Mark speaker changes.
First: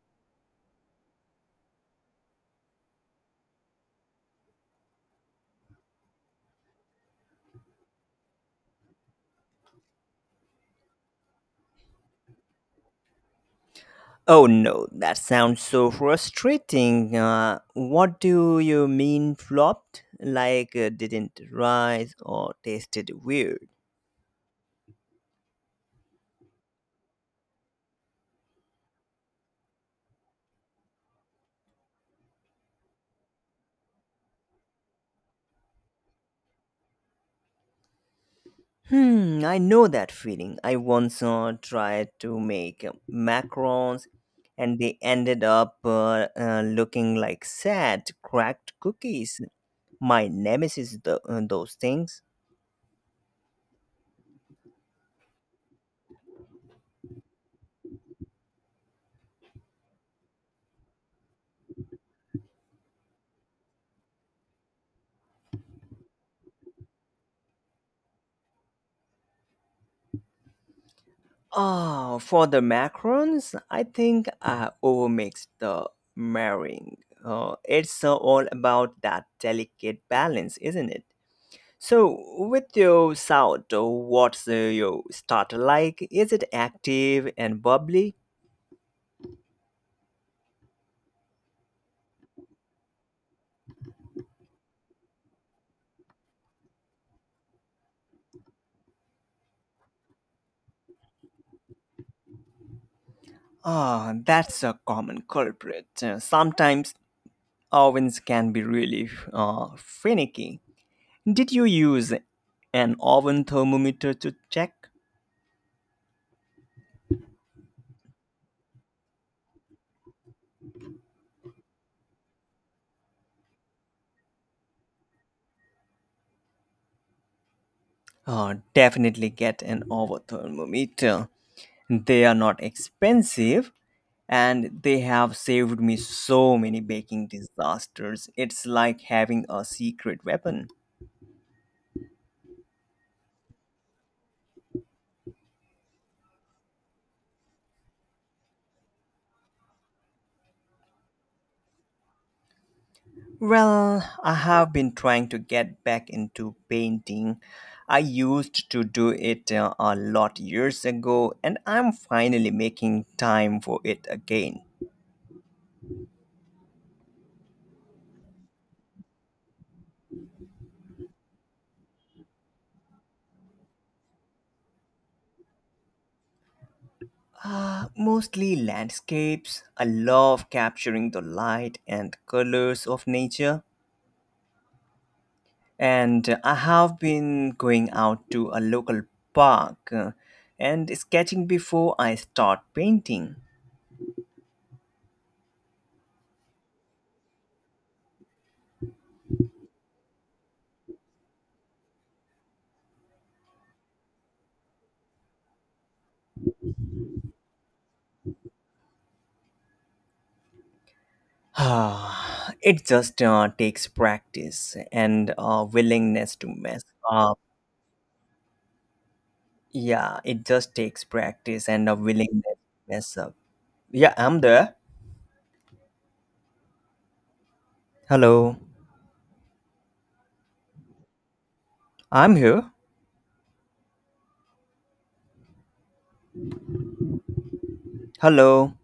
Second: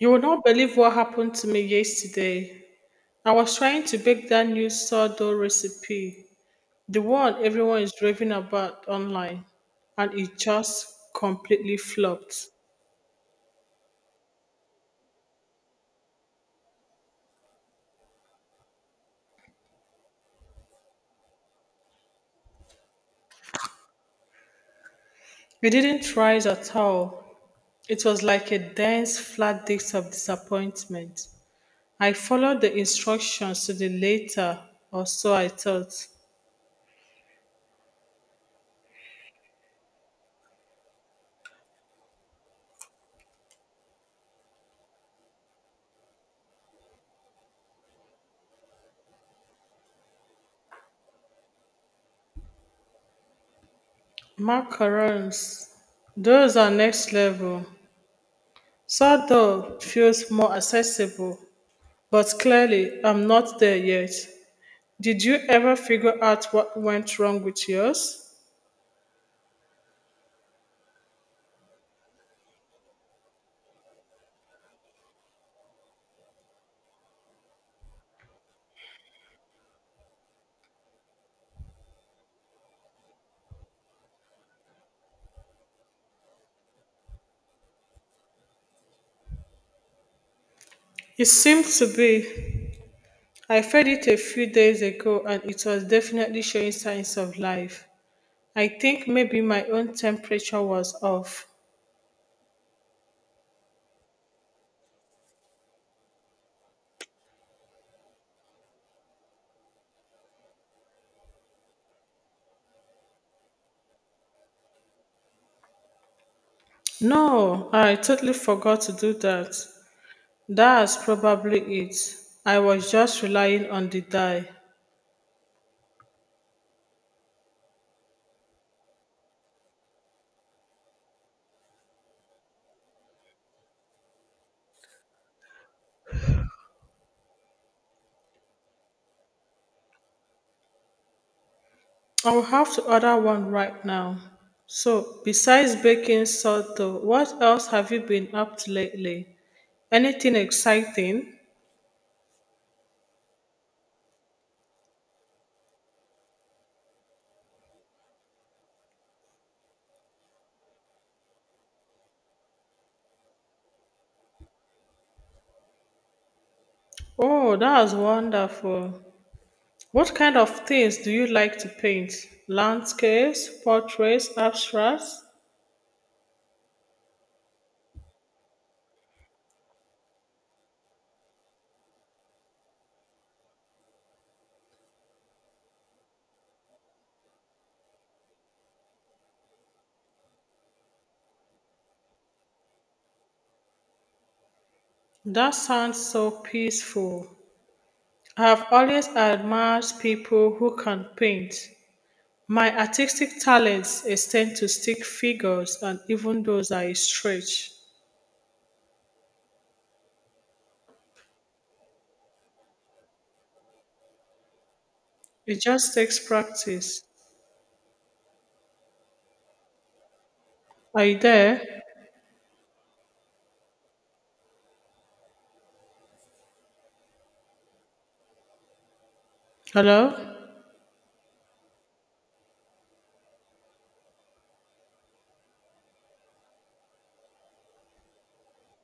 Speaker 1: You will not believe what happened to me yesterday. I was trying to bake that new sourdough recipe, the one everyone is raving about online, and it just completely flopped.
Speaker 2: Oh no, that sounds so frustrating. What do you mean flopped? Like didn't rise or tasted weird?
Speaker 1: It didn't rise at all. It was like a dense, flat disk of disappointment. I followed the instructions to the letter, or so I thought.
Speaker 2: Hmm, I know that feeling. I once tried to make macarons and they ended up looking like sad, cracked cookies. My nemesis, those things.
Speaker 1: Macarons, those are next level. Sourdough feels more accessible, but clearly I'm not there yet. Did you ever figure out what went wrong with yours?
Speaker 2: Oh, for the macarons, I think I overmixed the marrying. It's all about that delicate balance, isn't it? So, with your sourdough, what's your starter like? Is it active and bubbly?
Speaker 1: It seemed to be. I fed it a few days ago and it was definitely showing signs of life. I think maybe my own temperature was off.
Speaker 2: Ah, that's a common culprit. Sometimes ovens can be really finicky. Did you use an oven thermometer to check?
Speaker 1: No, I totally forgot to do that. That's probably it. I was just relying on the dye.
Speaker 2: Definitely get an over thermometer. They are not expensive and they have saved me so many baking disasters. It's like having a secret weapon.
Speaker 1: I'll have to order one right now. So, besides baking sourdough, what else have you been up to lately? Anything exciting?
Speaker 2: Well, I have been trying to get back into painting. I used to do it a lot years ago, and I'm finally making time for it again.
Speaker 1: Oh, that's wonderful. What kind of things do you like to paint? Landscapes, portraits, abstracts?
Speaker 2: Mostly landscapes. I love capturing the light and colors of nature. And I have been going out to a local park and sketching before I start painting.
Speaker 1: That sounds so peaceful. I have always admired people who can paint. My artistic talents extend to stick figures and even those I stretch.
Speaker 2: Ah, it just takes practice and
Speaker 1: It
Speaker 2: a
Speaker 1: just takes
Speaker 2: willingness to mess
Speaker 1: practice.
Speaker 2: up. Yeah, it just
Speaker 1: Are
Speaker 2: takes
Speaker 1: you there?
Speaker 2: practice and a willingness to mess up. Yeah, I'm there. Hello.
Speaker 1: Hello?
Speaker 2: I'm here. Hello.